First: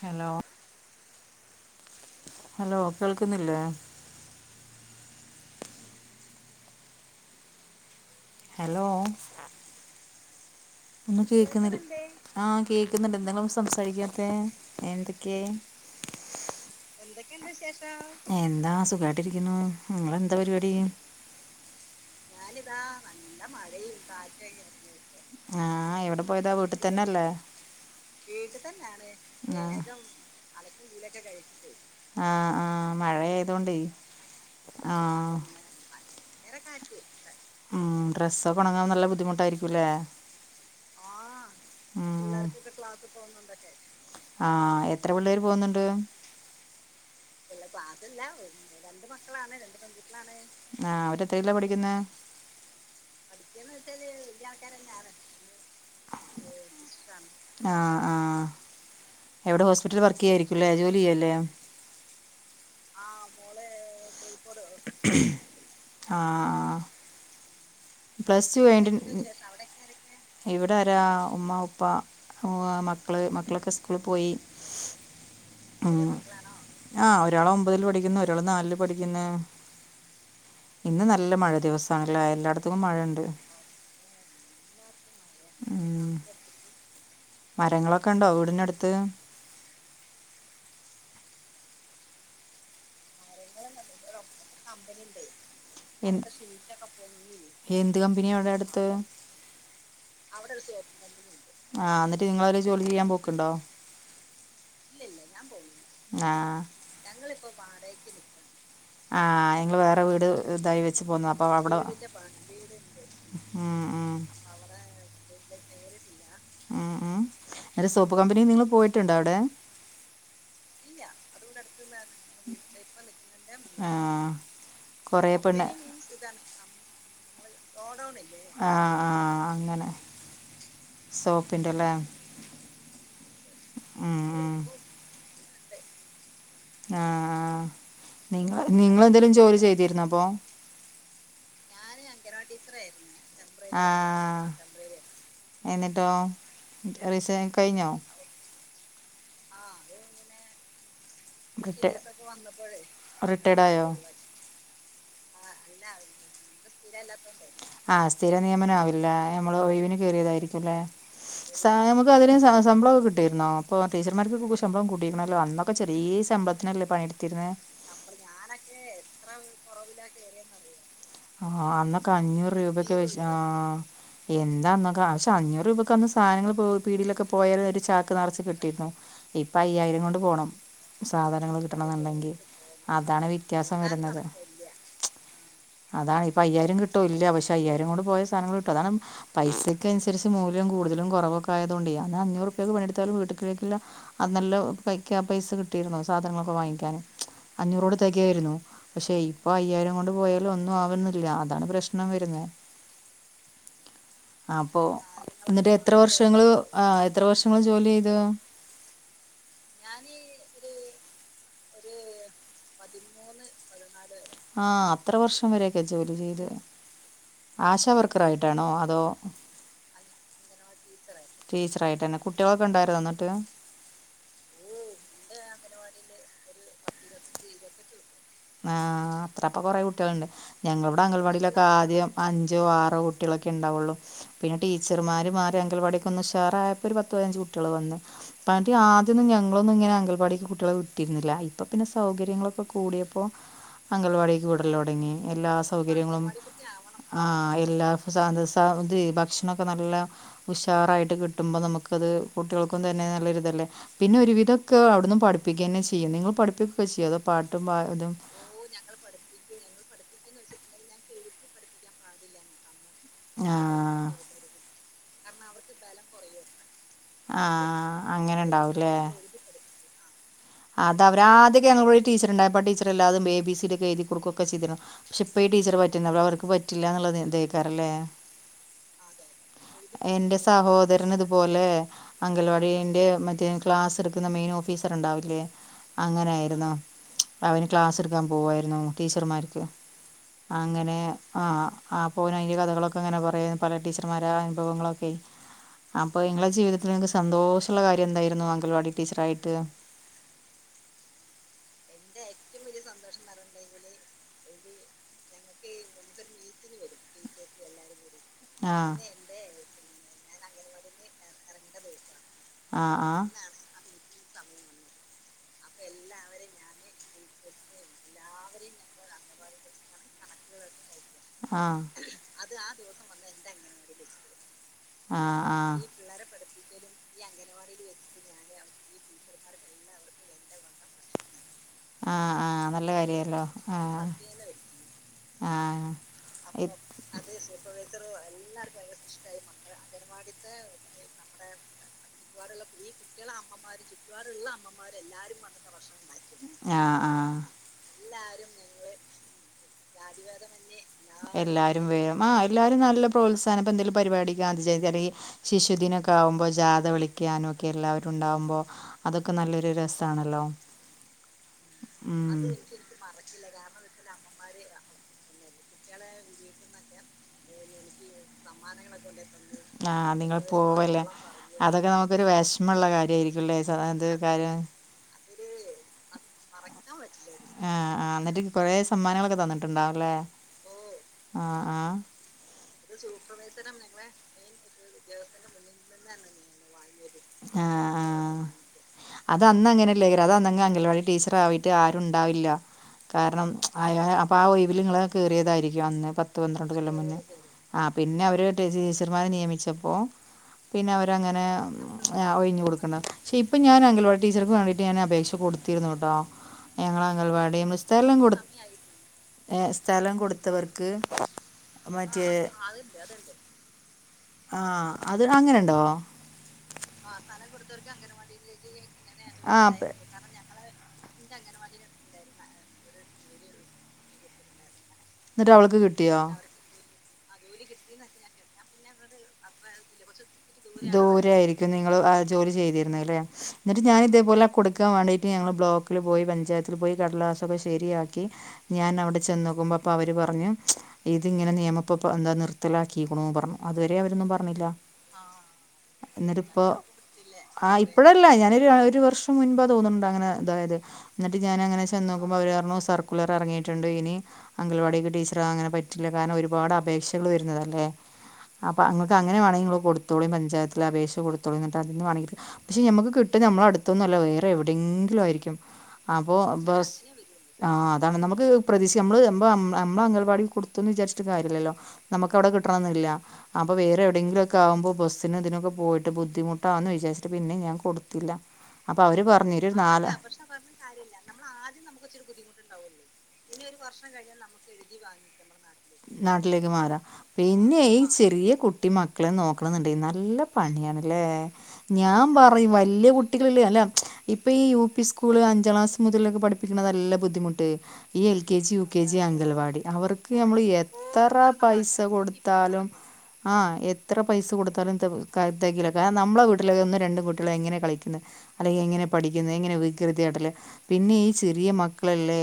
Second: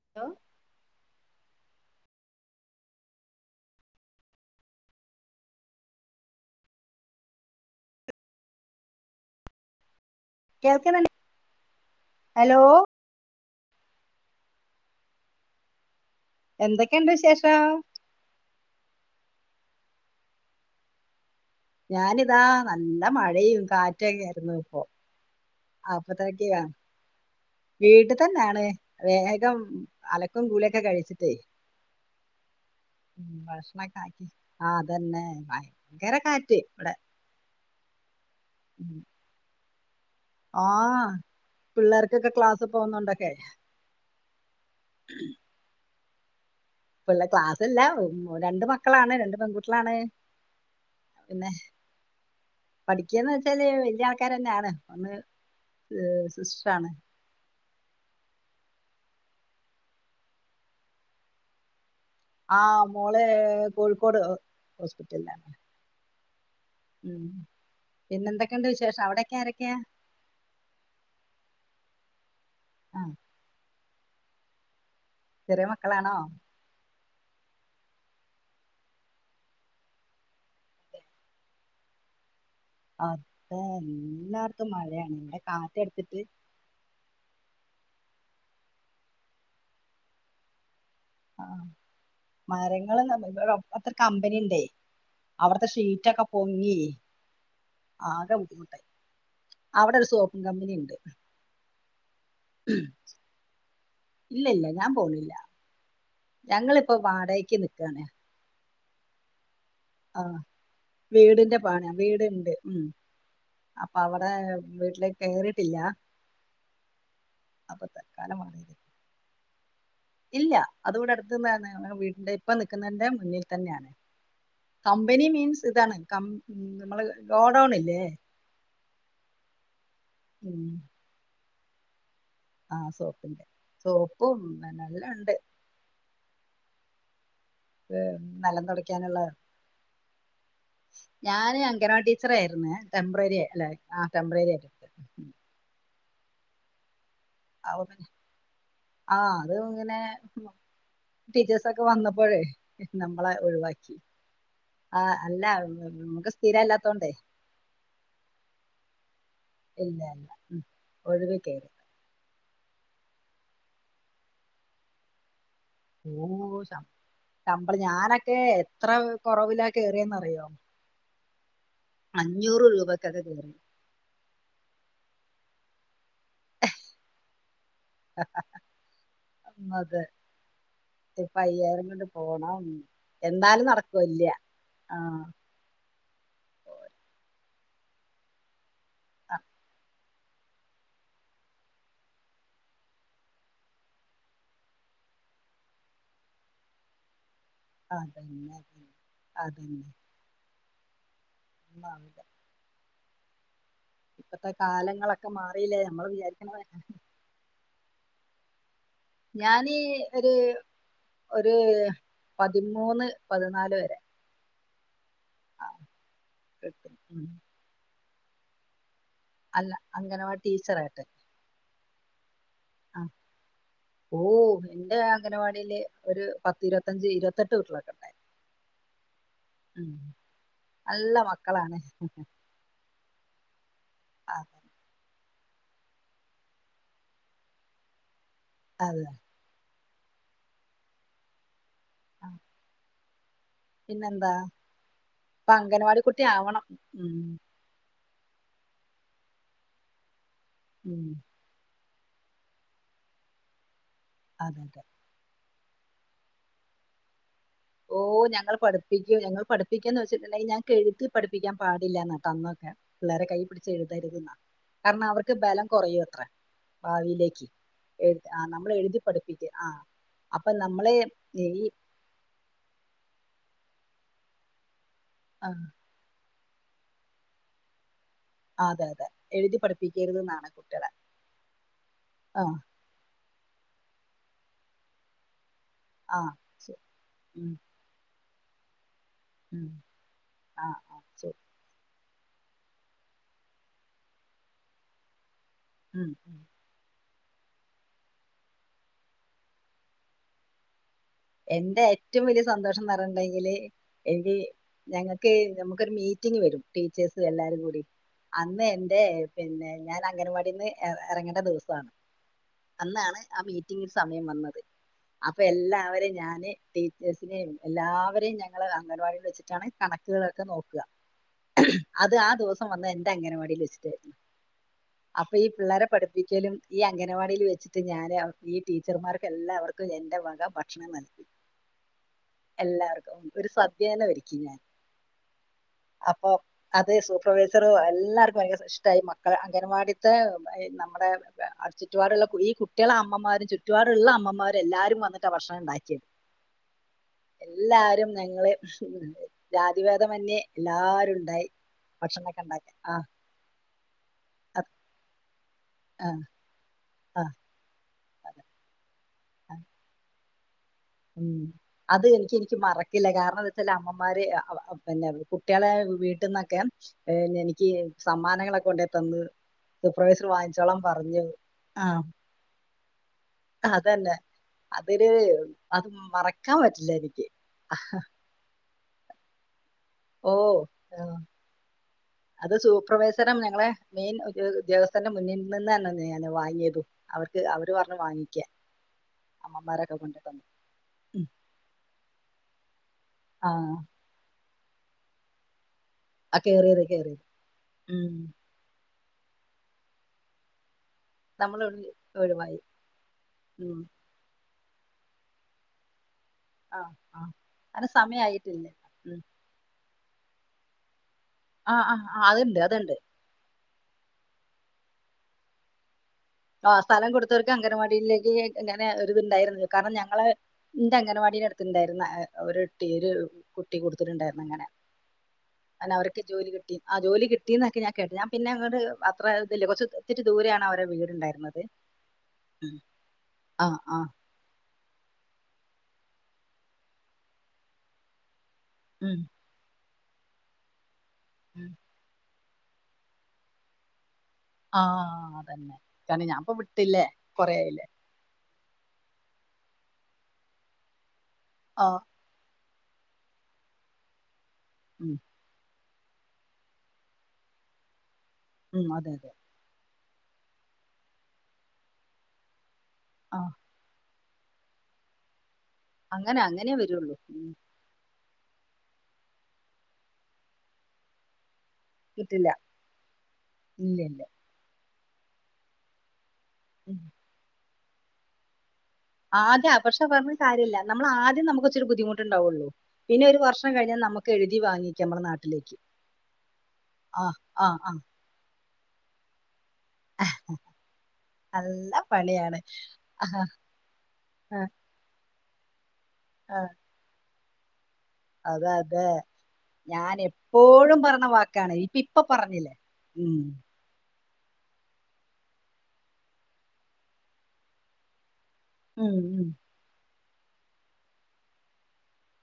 Hello hello കേൾക്കുന്നില്ലേ hello കേൾക്കുന്നുണ്ട് ഒന്ന് കേൾക്കുന്നില്ല ആ ഹലോ കേക്കുന്നുണ്ട് എന്തെങ്കിലും സംസാരിക്കാത്തെ എന്തൊക്കെയ എന്തൊക്കെയുണ്ട് വിശേഷം, എന്താ സുഖായിട്ടിരിക്കുന്നു നിങ്ങെന്താ പരിപാടി ഞാനിതാ നല്ല മഴയും കാറ്റൊക്കെ ആയിരുന്നു ഇപ്പൊ ആഹ് എവിടെ പോയതാ വീട്ടിൽ തന്നെയല്ലേ വീട്ടിതന്നെയാണ് വേഗം അലക്കും കൂളിയൊക്കെ കഴിച്ചിട്ടേ ആ ആ മഴയായതുകൊണ്ടേ ഭക്ഷണൊക്കെ ആക്കി ആ അതന്നെ ഭയങ്കര കാറ്റ് ഇവിടെ കാറ്റ്, ഡ്രസ്സൊക്കെ ഉണങ്ങാൻ നല്ല ബുദ്ധിമുട്ടായിരിക്കുമല്ലേ ആഹ് പിള്ളേർ ക്ലാസിൽ പോണോണ്ടൊക്കെ, ആഹ എത്ര പിള്ളേര് പോുന്നുണ്ട് പിള്ള പിന്നെ ക്ലാസ്സല്ല ക്ലാസ്സില്ല രണ്ട് മക്കളാണ് രണ്ട് പെൺകുട്ടിയാളാണ് എത്രേലാ പഠിക്കുന്നെ പഠിക്കയാന്ന് വെച്ചാല് വലിയ ആൾക്കാരന്നെയാണ്, ഒന്ന് ഏഹ്, സിസ്റ്റർാണ് ആ ആ എവിടെ ഹോസ്പിറ്റല് വർക്ക് ചെയ്യായിരിക്കല്ലേ ജോലി ചെയ്യല്ലേ ആ മോള് ഹ്ഹ് കോഴിക്കോട് ഹോസ്പിറ്റലിലാണ് ആഹ ഉം പ്ലസ് ടു പിന്നെന്തൊക്കെയുണ്ട് കഴിഞ്ഞിട്ട്, വിശേഷം ആരൊക്കെയാ അവിടെക്കെ ആരൊക്കെ, ഇവിടെരാ ഉമ്മാ ഉപ്പ ആ മം, ആ മക്കള് മക്കളൊക്കെ സ്കൂളിൽ പോയി ചെറിയ മക്കളാണോ ആ ഒരാള് ഒമ്പതിൽ പഠിക്കുന്നു, ഒരാള് നാലില് പഠിക്കുന്നു ഇന്ന് നല്ല മഴ ദിവസാണ്ലെ, എല്ലായിടത്തും മഴയുണ്ട് അപ്പ എല്ലാടത്തും മഴയാണ് പിന്നെ കാറ്റ് ഉം അടിച്ചിട്ട് മരങ്ങളൊക്കെ ഉണ്ടോ വീടിനടുത്ത് ആഹ മരങ്ങൾ അത്ര കമ്പനി ഇണ്ടേ അവിടുത്തെ ഷീറ്റൊക്കെ എന്ത് പൊങ്ങി എന്ത് ആകെ കമ്പനിയാ അവിടെ അടുത്ത് ബുദ്ധിമുട്ടായി അവിടെ ഒരു സോപ്പും കമ്പനിയുണ്ട് ആ എന്നിട്ട് നിങ്ങൾ അതിൽ ജോലി ചെയ്യാൻ പോക്കുണ്ടോ ഇല്ല ഇല്ല ഞാൻ ഇല്ലില്ല പോണില്ല ഞാൻ പോവില്ല ഞങ്ങളിപ്പോ ഞങ്ങളിപ്പോ വാടകക്ക് നിക്കാണ് വാടകക്ക് പോവും ആ ആ വീടിന്റെ അവിടെ പാണി വീടുണ്ട് ഉണ്ട് ഉം അപ്പൊ ഉം അവിടെ വീട്ടിലേക്ക് കയറിയിട്ടില്ല ഉം ഉം അല്ല സോപ്പ് തൽക്കാലം കമ്പനി നിങ്ങള് വാടകക്ക് പോയിട്ടുണ്ടോ അവിടെ ഇല്ല അതിവിടെ അടുത്തുന്നാണ് വീടിന്റെ ഇപ്പ നിക്കുന്നതിന്റെ മുന്നിൽ തന്നെയാണ് ആഹ് കമ്പനി കുറേ മീൻസ് പെണ്ണ് ഇതാണ് കം നമ്മള് ഗോഡൗൺ ഇല്ലേ ആ അങ്ങനെ ഉം സോപ്പിന്റെല്ലേ ആ സോപ്പിന്റെ സോപ്പും ഉം എല്ലാം ഉണ്ട് ആ നിങ്ങ നിലം തുടയ്ക്കാനുള്ള നിങ്ങെളെന്തെങ്കിലും ജോലി ചെയ്തിരുന്നൊ അപ്പൊ ഞാന് അങ്കനവാടി ടീച്ചറായിരുന്നു ടെമ്പററി അല്ലെ ആ ടെമ്പററി ആയിട്ടു ട്ടോ റിസൈനിങ് കഴിഞ്ഞോ പിന്നെ ആ അത് ഇങ്ങനെ ടീച്ചേഴ്സൊക്കെ റിട്ടേ വന്നപ്പോഴേ നമ്മളെ റിട്ടേർഡായോ ഒഴിവാക്കി ആ അല്ല നമുക്ക് സ്ഥിരം അല്ലാത്തോണ്ടേ ആ സ്ഥിര നിയമനാവില്ലേ ഞമ്മള് ഒഴിവിന് ഇല്ല ഇല്ല ഉം കേറിയതായിരിക്കുംല്ലേ ഒഴിവ് കേറി സാ നമുക്ക് അതിന് ശമ്പളൊക്കെ കിട്ടിയിരുന്നൊ ഇപ്പൊ ടീച്ചർമാർക്കൊക്കെ ശമ്പളം കൂട്ടിയിക്കിണല്ലോ അന്ന ചെറിയെ ശമ്പളത്തിനല്ലേ പണിയെടു ശമ്പള ഞാനൊക്കെ എത്ര കൊറവില കേറിയെന്ന് അറിയോ ആ അന്നൊക്കെ അഞ്ഞൂറ് രൂപക്ക് ആ കേറി എന്താന്നൊക്കെ പക്ഷെ അഞ്ഞൂറ് രൂപ ന്ന് സാധനങ്ങൾ പ്പൊ പീടിയിലൊക്കെ പോയ ഒരു ചാക്ക് നിറച്ചു കിട്ടിയിരുന്നു ഇപ്പ അത് അയ്യായിരം കൊണ്ട് പോകണം ഇപ്പ അയ്യായിരം കൊണ്ട് പോണം അതാണ് എന്നാലും വ്യത്യാസം നടക്കുവൊ വരുന്നത് ഇല്ല്യ ആ ഇപ്പ അയ്യായിരം കിട്ടൂല്ല പക്ഷെ അയ്യായിരം കൊണ്ട് പോയ സാധനങ്ങൾ കിട്ടും അതാണ്‌ പൈസക്ക് പൈസ് തിരിച്ച് മൂല്യം കൂടുതലും കുറവൊക്ക ആയതുകൊണ്ടേ അന്ന് അഞ്ഞൂറു റുപ്യക്ക് പണിയെടുത്താൽ വീട്ടിലേക്കുള്ള അത് നല്ല ക്കാ പൈസ കിട്ടിയിരുന്നോ സാധനങ്ങളൊക്കെ വാങ്ങിക്കാൻ അഞ്ഞൂറോടെ തികയായിരുന്നു അതന്നെ അതന്നെ പക്ഷെ ഇപ്പൊ അതന്നെ അയ്യായിരം കൊണ്ട് പോയാലും ഒന്നും ആവുന്ന് ല്ല അതാണ് ഒന്നും പ്രശ്നം ആവില്ല വരുന്നെ ഇപ്പത്തെ അപ്പൊ കാലങ്ങളൊക്കെ എന്നിട്ട് മാറിയില്ലേ എത്ര നമ്മള് വർഷങ്ങള് വിചാരിക്കണ പോലെ. ആ എത്ര വർഷങ്ങള് ജോലി ചെയ് തു ഞാന് ഒരു ഒരു പതിമൂന്ന് പതിനാല് വരെ ആ അത്ര വർഷം ആ വരൊക്കെ ജോലി ചെയ്ത് കിട്ടും ഉം ആശ വർക്കറ് ആയിട്ടാണോ അതോ അല്ല അംഗനവാടി ടീച്ചറായിട്ട് ടീച്ചറായിട്ടന്നെ ആ ഓ എന്റെ അംഗനവാടിയില് ഒരു പത്ത് ഇരുത്തഞ്ച് ഇരുപത്തെട്ടു കുട്ട്യോളൊക്കെ ഉണ്ടായിരുന്നു ആ അത്രക്കെ കുറെ കുട്ടികളുണ്ട് ഞങ്ങളിവിടെ നല്ല അംഗൻവാടിയിലൊക്കെ മക്കളാണ് ആദ്യം അഞ്ചോ ആറോ കു കുട്ടികളൊക്കെ ഉണ്ടാവുള്ളൂ പിന്നെ അതെ ടീച്ചർമാരും അങ്കൻവാടിക്കെ ഉഷാറായപ്പോ ഒരു പതിനഞ്ച് കുട്ടികൾ വന്നു പതിയെ അതെ ആദ്യൊന്നും ഞങ്ങളൊന്നും ഇങ്ങനെ അംഗൻവാടിക്ക് കുട്ടികളെ വിട്ടിരുന്നില്ല ഇപ്പൊ പിന്നെ ആ, സൗകര്യങ്ങളൊക്കെ കൂടിയ പിന്നെന്താ അംഗൽവാടിക്ക് വിടൽ തുടങ്ങി എല്ലാ ഇപ്പൊ അംഗനവാടി കുട്ടി സൗകര്യങ്ങളും ആവണം ഉം ആ എല്ലാ സാധന സാന്ത്രി ഭക്ഷണൊക്കെ നല്ല ഉം ഉഷാറായിട്ട് കിട്ടുമ്പോൾ നമുക്ക് അത് കുട്ടികൾക്കും തന്നെ നല്ലൊരിതല്ലേ പിന്നെ അതെ ഒരുവിധക്കെ അവിടന്ന് പഠിപ്പ പഠിപ്പിക്കുക തന്നെ ചെയ്യും നിങ്ങൾ പഠിപ്പിക്കൊക്കെ ചെയ്യോ അതൊ പാട്ടും ഓ ഇതും ഞങ്ങൾ പഠിപ്പിക്കും ഞങ്ങൾ പഠിപ്പ ന്ന് വെച്ചിട്ടുണ്ടെങ്കിൽ ഞങ്ങക്ക് എഴുതി പഠിപ്പിക്കാൻൻ പാടില്ലാ എന്നാ തന്നൊക്കെ പിള്ളേരുടെ കൈ പിടിച്ച് ആഹ് എഴുതരുത് എന്നാ കാരണം അവർക്ക് ബലം കോറയും അത്ര ഭാവിയിലേക്ക് ആഹ് എ അങ്ങനെ ആ നമ്മള് ഉണ്ടാവുംല്ലേ എഴുതി പഠിപ്പിക്ക് ആ അപ്പൊ നമ്മളെ അത് അവരാ ഈ ആദ്യക്കെ ഞങ്ങള് വ്ടെഒര് ടീച്ചറണ്ടായപ്പോ ആ ടീച്ചറ് എല്ലാതും എ ബി സി ഡി ഒക്കെ എഴുതി ക്കെട്ക്കെ ഒക്കെ ചെയ്തിരുന്നു പക്ഷെ ഇപ്പ ആ, ടീച്ചറ് പറ്റുനില്ല അവർക്ക് പറ്റില്ല എന്നുള്ള ഇതെക്കാറല്ലേ ആ, അതെ അതെ എഴുതി പഠിപ്പിക്കരുത് എന്റെ എന്നാണ് കുട്ടികളെ സഹോദരൻ ഇതുപോലെ ആ അംഗൽവാടിന്റെ മ ക്ലാസ് എടുക്കുന്ന മെയിൻ ഓഫീസർണ്ടാവില്ലേ ആ അങ്ങനെ ആരുന്നു ശരി. ഉം, അവന് ക്ലാസ് ക്കാൻ പോവയിരുന്നു ടീച്ചർമാര്ക്ക് ഉം, ആ അങ്ങനെ ശരി ആ ആ ഓൻ അയിന്റെ കഥകളൊക്കെ ങ്ങനെ പറയാ പല ടീച്ചർമാരുടെ അനുഭവങ്ങളൊക്കെ ഉം, അപ്പൊ ഉം. ഇങ്ങളെ ജീവിതത്തിൽ ഇങ്ങക്ക് സ് സന്തോഷള്ള കാര്യം എന്തായിരുന്നു അംഗൽവാടി ടീച്ചറായിട്ട് എന്റെ ഏറ്റവും വലിയ സന്തോഷംന്ന് പറയ്ണ്ടങ്കില് എനി ഞങ്ങക്ക് നമുക്കൊരു മീറ്റിംഗ് വരും ടീച്ചേഴസ് എല്ലാരും കൂടി അന്ന് ആഹ് എന്റെ പിന്നെ ഞാൻ അംഗൻവാടിന്ന് എ എറങ്ങേണ്ട ദിവസാ ആഹ് ആഹ് അന്നാണ് ആ മീറ്റിങ്ങിൽ സമയം വന്നത് അപ്പൊ എല്ലാവരേം ഞാന് ടീച്ചേഴ്സിനെയും എല്ലാവരെയും ഞങ്ങള് അംഗൻവാടിൽ വെച്ചിട്ടാണ് കണക്കുകളൊക്കെ നോക്ക ആഹ് അത് ആ ദിവസം വന്നെ എന്റെ അംഗനവാടിൽ വെച്ചിട്ടായിരുന്നു അപ്പ ആഹ് ഈ ആഹ് പിള്ളരെ പഠിപ്പിക്കലും അംഗനവാടിയിൽ വെച്ചിട്ട് ഞാൻ ഈ ടീച്ചർമാർക്കെല്ലാവർക്കും എൻ്റെ വക ഭക്ഷണം നൽകി ആഹ് ആഹ് നല്ല എല്ലാർക്കും കാര്യല്ലോ ഒരു സദ്യതന്നെ ഒരുക്കി പ്രത്യേകത ഞാൻ ആഹ് അപ്പൊ ഇ അത് സൂപ്പർവൈസറും എല്ലാർക്കും ഭയങ്കര ഇഷ്ട്ടായി മക്കളെ അംഗൻവാടിത്തെ നമ്മുടെ ചുറ്റുപാടുള്ള ഈ കുട്ടികളെ അമ്മമാരും ചുറ്റുപാടുള്ള അമ്മമാരും എല്ലാവാരും വന്നു എന്നിട്ടാ ഭക്ഷണം ഇണ്ടാക്കിയെ, ആഹ് ആഹ് എല്ലാരും ഞങ്ങള് ജാതി എല്ലാരും വേം ഭക്ഷണമൊക്കെ ആഹ് ഉണ്ടാക്കാൻ എല്ലാരും ആ നല്ല പ്രോത്സാഹന ഇപ്പ എന്തെലും പരിപാടി ഗാന്ധി അത് ജയന്തി അല്ലേ ഈ ശിശുദിനം ആ ഒക്കെ ആവുമ്പോ ജാത ആ വിളിക്കാനും ഒക്കെ എല്ലാവരും അതെ ഉണ്ടാവുമ്പോ അതൊക്കെ നല്ലൊരു രസാണല്ലോ. മ് അത് എനിക്ക് എനിക്ക് മറക്കില്ല, കാരണം എന്താ വെച്ചാല് അമ്മമാര് അ അവ അപ്പന്റെ പിന്നെ കുട്ടികളെ വീട്ട്ന്നൊക്കെ എഹ് എനിക്ക് സമ്മാനങ്ങളൊക്കെ കൊണ്ടെ തന്ന് ആഹ് സൂപ്പർവൈസറ് നിങ്ങൾ വാങ്ങിച്ചോളാൻ പോവല്ലേ പറഞ്ഞു. അതൊക്കെ ആഹ് നമുക്കൊരു വിഷമമുള്ള കാര്യമായിരിക്കുംല്ലേ അത് അതന്നെ കാര്യം അതില് അത് മറക്കാൻ പറ്റില്ല എനി ആ ആ ന്ന്ട്ട് കൊറേ സമ്മാനങ്ങളൊക്കെ തന്ന്ട്ട്ണ്ടാവും ലെ ഓ ആഹ് ആ ആ അത് സൂപ്പർവൈസറും ഞങ്ങളെ മെയിൻ ഒരു ഉദ്യോഗസ്ഥന്റെ മുന്നിൽ നിന്ന് തന്നെ ഞാനത് വാങ്യേതും ആ ആ അത് അമ്മമാരൊക്കെ കൊണ്ട് അന്നങ്ങനല്ലേക്കാരം അത് തന്നു. അന്നങ്ങ് അംഗൽവാടി ഉം ടീച്ചറാവിട്ട് ആരുണ്ടാവില്ല കാരണം ആഹ് അയാ ആ അപ്പാ ഒയ് വില് ഇങ്ങളങ് കേറിയതാരിക്കും അന്ന് പത്ത് ആ പന്ത്രണ്ട് കേറിയത് കൊല്ലം മുന്നേ കേറിയത് ആ ഉം പിന്നെ അവരായിട്ട് ടെ ച്ചർമാരെ നിയമിച്ചപ്പോ പിന്നെ അവരങ്ങനെ നമ്മള് ആ ഒഴിവായി ഒയ്ഞ്ഞ് കൊടുക്കണം ഷേ ഇപ്പം ഉം ഞാനങ്കലവാടി ടീച്ചർക്ക് വാണ്ടിട്ട് ഞാൻ അപേക്ഷ കൊടുത്തിരുന്നു ട്ടോ ആഹ് ഞങ്ങളെ ആഹ് അംഗൽവാടിന്ന് അതിന് സ്ഥലം കൊടു സമയായിട്ടില്ല ഉം ഏ സ്ഥലം കൊടുത്തവർക്ക് ആഹ് ആഹ് ആഹ് മറ്റേ അതുണ്ട് അതുണ്ട് ആ അത് അങ്ങനെണ്ടോ ആ സ്ഥലം കൊടുത്തവർക്ക് അംഗൻവാടിയിലേക്ക് ഇങ്ങനെ ആ ഒരിത്ണ്ടാരുന്നു പ- കാരണം ഞങ്ങളെ ന്റെ അംഗൻവാടിന്റെ അടുത്ത്ണ്ടായിര്ന്നു ഒരുട്ടി ഒരു കുട്ടി കൊട്ത്ത്ട്ട്ണ്ടായിരുന്നു അങ്ങനെ ന്ന്ട്ട് അവൾക്ക് കിട്ട്യോ അതോല് കിട്ടി ന്ന ഞാൻ കേട്ടത് ഞാൻ പിന്നെ അങ്ങട്ട് അത്ര ഇല്ല കൊർച്ച് ഇത്തിരി ദൂരെയാണ് അവരെ വീട് യ്രിക്കും നിങ്ങള് ആ ജോലി ചെയ്തിരുന്നെലെ ആ ന്ന്ട്ട് ആ ഞാൻ ഇതേപോലെ കൊട് ട്ക്കാൻ വാണ്ടീട്ട് ഞങ്ങള് ബ്ലോക്കില് പോയി പഞ്ചായത്തില് പോയി കടലാസൊക്കെ ശെരിയാക്കി ഞാൻ ഉം അവടെ ചെന്നോക്കുമ്പോ അപ്പൊ അവര് പറഞ്ഞു ഇതി ഇങ്ങനെ ഉം. നിയമപ്പ പ്പ എന്താ നിർ ത്തലാക്കിക്കുണു പർഞ്ഞു അതുവരെ അവരൊന്നും പർഞ്ഞില്ല ആ അതന്നെ കാരണം ന്ന്ട്ട് ഞാൻപ്പൊ ഇപ്പോ വിട്ടില്ലേ ആ കൊറേയായില്ലേ ഇപ്പഴല്ല ഞാന് ഒരു വർഷം മുൻപ് തോന്നുന്നുണ്ട് അങ്ങനെ അതായത് എന്നിട്ട് ഞാൻ അങ്ങനെ ആ ചെന്ന് നോക്കുമ്പോ അവര് പറഞ്ഞു സർക്കുലർ ഇറങ്ങിയിട്ടുണ്ട് ഇനി അംഗൽവാടിക്ക് ഉം ടീച്ചറ അങ്ങനെ പറ്റി ല്ലാ കാരണം ഒരുപാട് അപേക്ഷകൾ വരുന്നതല്ലേ അപ്പൊ ഉം അതെ ഇങ്ങക്ക് അതെ അങ്ങനെ വേണെങ്കിൽ ഇങ്ങൾ കൊടു കൊടുത്തോളീം പഞ്ചായത്തിൽ അപേക്ഷ കൊടുത്തോളിൻ എന്നിട്ട് അതീന്നു വേണോങ്കിൽ പക്ഷെ നമുക്ക് ആ കിട്ടും നമ്മള അടുത്തൊന്നല്ല എവിടെങ്കിലും ആയിരിക്കും അപ്പോ അങ്ങനെ അങ്ങനെ ബസ് വരുള്ളൂ ഉം. ആഹ് താണ് നമുക്ക് പ്രതീഷി നമ്മള് നമ്മളെ അംഗലവാടില് കൊടുത്തു ന്ന് ചാരിച്ച്ട്ട് കാര്യല്ലല്ലോ നമുക്ക് കിട്ടില്ല അവടെ കിട്ടണന്നില്ല അപ്പൊ ഇല്ല വേറെ ഇല്ല എവിടെങ്കിലൊക്കാവുമ്പോ ബസിന് ഇതിനൊക്കെ പോയിട്ട് ബു ദ്ധിമുട്ടാന്ന് ഉം. വിചാരിച്ചിട്ട് പിന്നെ ഞാൻ കൊട്ത്തില്ല ആദ്യം അ പക്ഷെ പർഞ്ട്ട് കാര്യല്ല നമ്മൾ ആദ്യം നമുക്ക് ഇച്ചിരി ബുദ്ധിമുട്ടുണ്ടാവൊള്ളൂ പിന്നൊരു വർ ക്ഷണം കയ്ഞ്ഞാ നമുക്ക് എഴുതി വാങ്ങിക്കാ നമ്മളെ നാട്ടിലേക്ക് നാട്ടിലേക്ക് മാറാം. ആ ആ പിന്നെ ആ ഈ ചെറിയ കുട്ടി മക്കളെ നോ ക്കണം ണ്ടേൽ നല്ല പണിയാണ്ല്ലേ. നല്ല ഞാൻ പണിയാണ് പറയും വല്യ കുട്ടികള് ഇല്ലേ അല്ല ഇപ്പ ആ ഈ ഈ യു പി സ്കൂള് അഞ്ചാം ക്ലാസ് മുതലക്കെ ആ പഠിപ്പിക്കണതല്ല ബുദ്ധിമുട്ട് ഈ എൽ കെ അതെ ജി യു അതെ കെ ജി അംഗൽവാടി ഞാൻ അവർക്ക് അമ്മള് എ എപ്പോഴും പറഞ്ഞ എത്ര വാക്കാണ് പൈസ ഇപ്പ ഇപ്പൊ പറഞ്ഞില്ലേ കൊടുത്താലും ഉം ആഹ് എ ത്ര പൈസ കൊടുത്താലും ഇത് ക്ക തെകീല. കാര് നമ്മള വീട്ടില് ഒന്നും രണ്ടും കുട്ടിള് എങ്ങനെ കളിക്കുന്നെ? അല്ലെങ്കി എങ്ങനെ ഉം ഉം. പഠിക്കുന്നത് എങ്ങനെ വി കൃതിയായിട്ടല്ലേ പിന്നെ ഈ ചെറിയ മക്കളല്ലേ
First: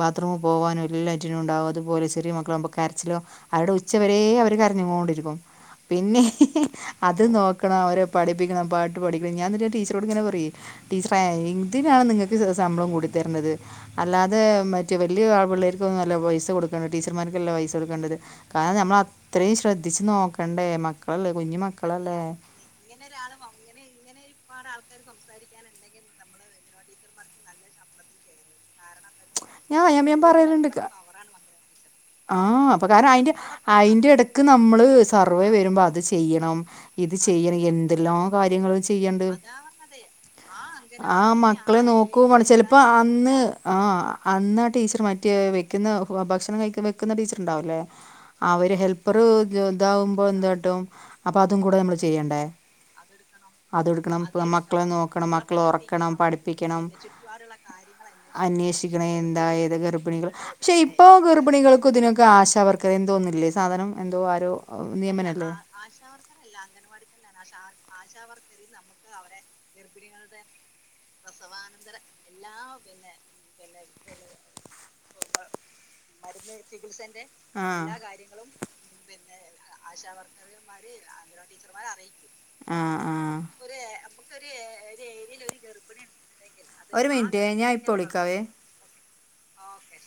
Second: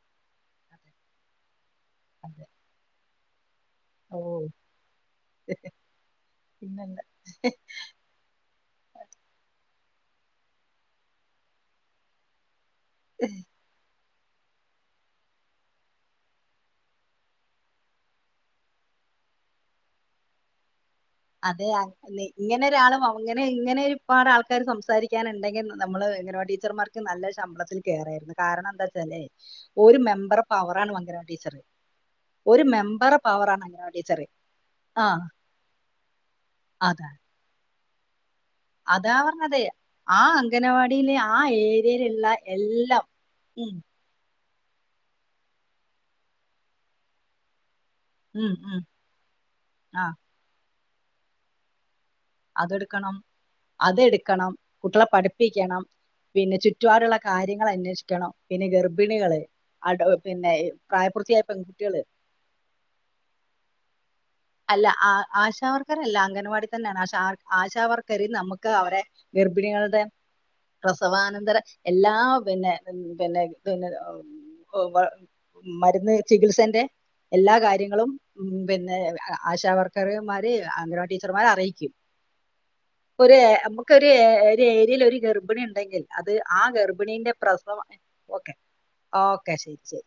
ബാത്റൂം പോവാനും എല്ലാറ്റിനും ഉണ്ടാകും അതും പോലെ ചെറിയ അതെ അതെ മക്കളാകുമ്പോ കരച്ചിലോ അവരുടെ ഓ ഉച്ചവരെ അവർ കരഞ്ഞുകൊണ്ടിരിക്കും പിന്നെ പിന്നെന്താ അത് നോക്കണം അവരെ പഠി പഠിപ്പിക്കണം പാട്ട് പഠിക്കണം ഞാൻ എന്നിട്ട് ടീച്ചറോട് ഇങ്ങനെ പറയും ടീച്ചറേ എന്തിനാണ് നിങ്ങൾക്ക് ശമ്പളം കൂടിത്തരന്നത് അല്ലാതെ മറ്റ് വലിയ ആൾ പിള്ളേർക്കൊന്നും അല്ല പൈസ കൊടുക്കണ്ട് ടീച്ചർമാർക്കല്ലെ പൈസ കൊടുക്കേണ്ടത് കാരണം നമ്മള അത്രയും ശ്രെദ്ധിച്ച് നോക്കണ്ടേ മക്ക അതെ ഇങ്ങനെ ഒരാളും അങ്ങനെ വ- ഇങ്ങനെരു ഒരുപാട് ആൾക്കാർ സംസാരിക്കാനുണ്ടെങ്കിൽ നമ്മള് ഇങ്ങനെ ടീച്ചർമാർക്ക് നല്ല ശമ്പളത്തിൽ കേറായിരുന്നു കാരണം എന്താ വെച്ചാലേ വെച്ചാല് ഒരു ഞാൻ ഞാൻ ഞാൻ മെമ്പർ പറയലുണ്ട് പവർ ക- ആണ് അംഗനവാടി ടീച്ചർ ഒരു ആഹ് അപ്പൊ കാരണം മെമ്പർ അതിന്റെ പവറാണ് അംഗനവാടി അയിന്റെ ടീച്ചർ ഇടക്ക് നമ്മള് ആ സർവേ വരുമ്പോ അത് ചെയ്യണം അതാ ഇത് ചെയ്യണം എന്തെല്ലാം കാര്യങ്ങളാ അതാ ചെയ്യണ്ടെ പറഞ്ഞത് ആ അംഗനവാടിയിലെ ആഹ് ആ മക്കളെ നോക്കും ഏരിയയിലുള്ള വേണം ചെലപ്പോ എല്ലാം അന്ന് ഉം ആഹ് അന്നാ ടീച്ചർ മറ്റേ വെക്കുന്ന ഭക്ഷണം കഴിക്കാൻ വെക്കുന്ന ടീച്ചർ ഉണ്ടാവില്ലേ ഉം അവര് ഉം ഹെൽപ്പർ ആ ഇതാവുമ്പോ എന്ത് കാട്ടും അപ്പൊ അതും കൂടെ നമ്മള് ചെയ്യണ്ടേ അതെടുക്കണം അതെടുക്കണം മക്കളെ കുട്ടികളെ നോക്കണം മക്കളെ പഠിപ്പിക്കണം ഉറക്കണം പിന്നെ പഠിപ്പിക്കണം ചുറ്റുപാടുള്ള കാര്യങ്ങൾ അന്വേഷിക്കണം പിന്നെ അന്വേഷിക്കണം ഗർഭിണികള് എന്താ ഏത് അടോ ഗർഭിണികൾ പിന്നെ പക്ഷെ ഇപ്പോ പ്രായപൂർത്തിയായ പെൺകു ഗർഭിണികൾക്ക് ഇതിനൊക്കെ ആശ വർക്കർ എന്തോന്നില്ലേ സാധനം എന്തോ ആരോ അല്ല ആ നിയമനല്ലേ ആശാവർക്കറല്ല അംഗൻവാടി തന്നെയാണ് ആശ ആ ആശാവർക്കർ നമുക്ക് അവടെ ഗർഭിണികളുടെ പ്രസവാനന്തര എല്ലാ പിന്നെ പിന്നെ പിന്നെ മരുന്ന് ചികിത്സന്റെ എല്ലാ ആ കാര്യങ്ങളും ഉം പിന്നെ ആശാവർക്കർമാര് അംഗനവാ ടീച്ചർമാരെ അറിയിക്കും ആഹ് ആഹ് ഒരു നമുക്കൊരു ഒരു ഏരിയയിൽ ഒരു ഗർഭിണി ഉണ്ടെങ്കിൽ അത് ആ ഒരു ഗർഭിണിന്റെ മിനിറ്റ് പ്രസവം ഓക്കെ [unintelligible] ഓക്കെ ശരി ശരി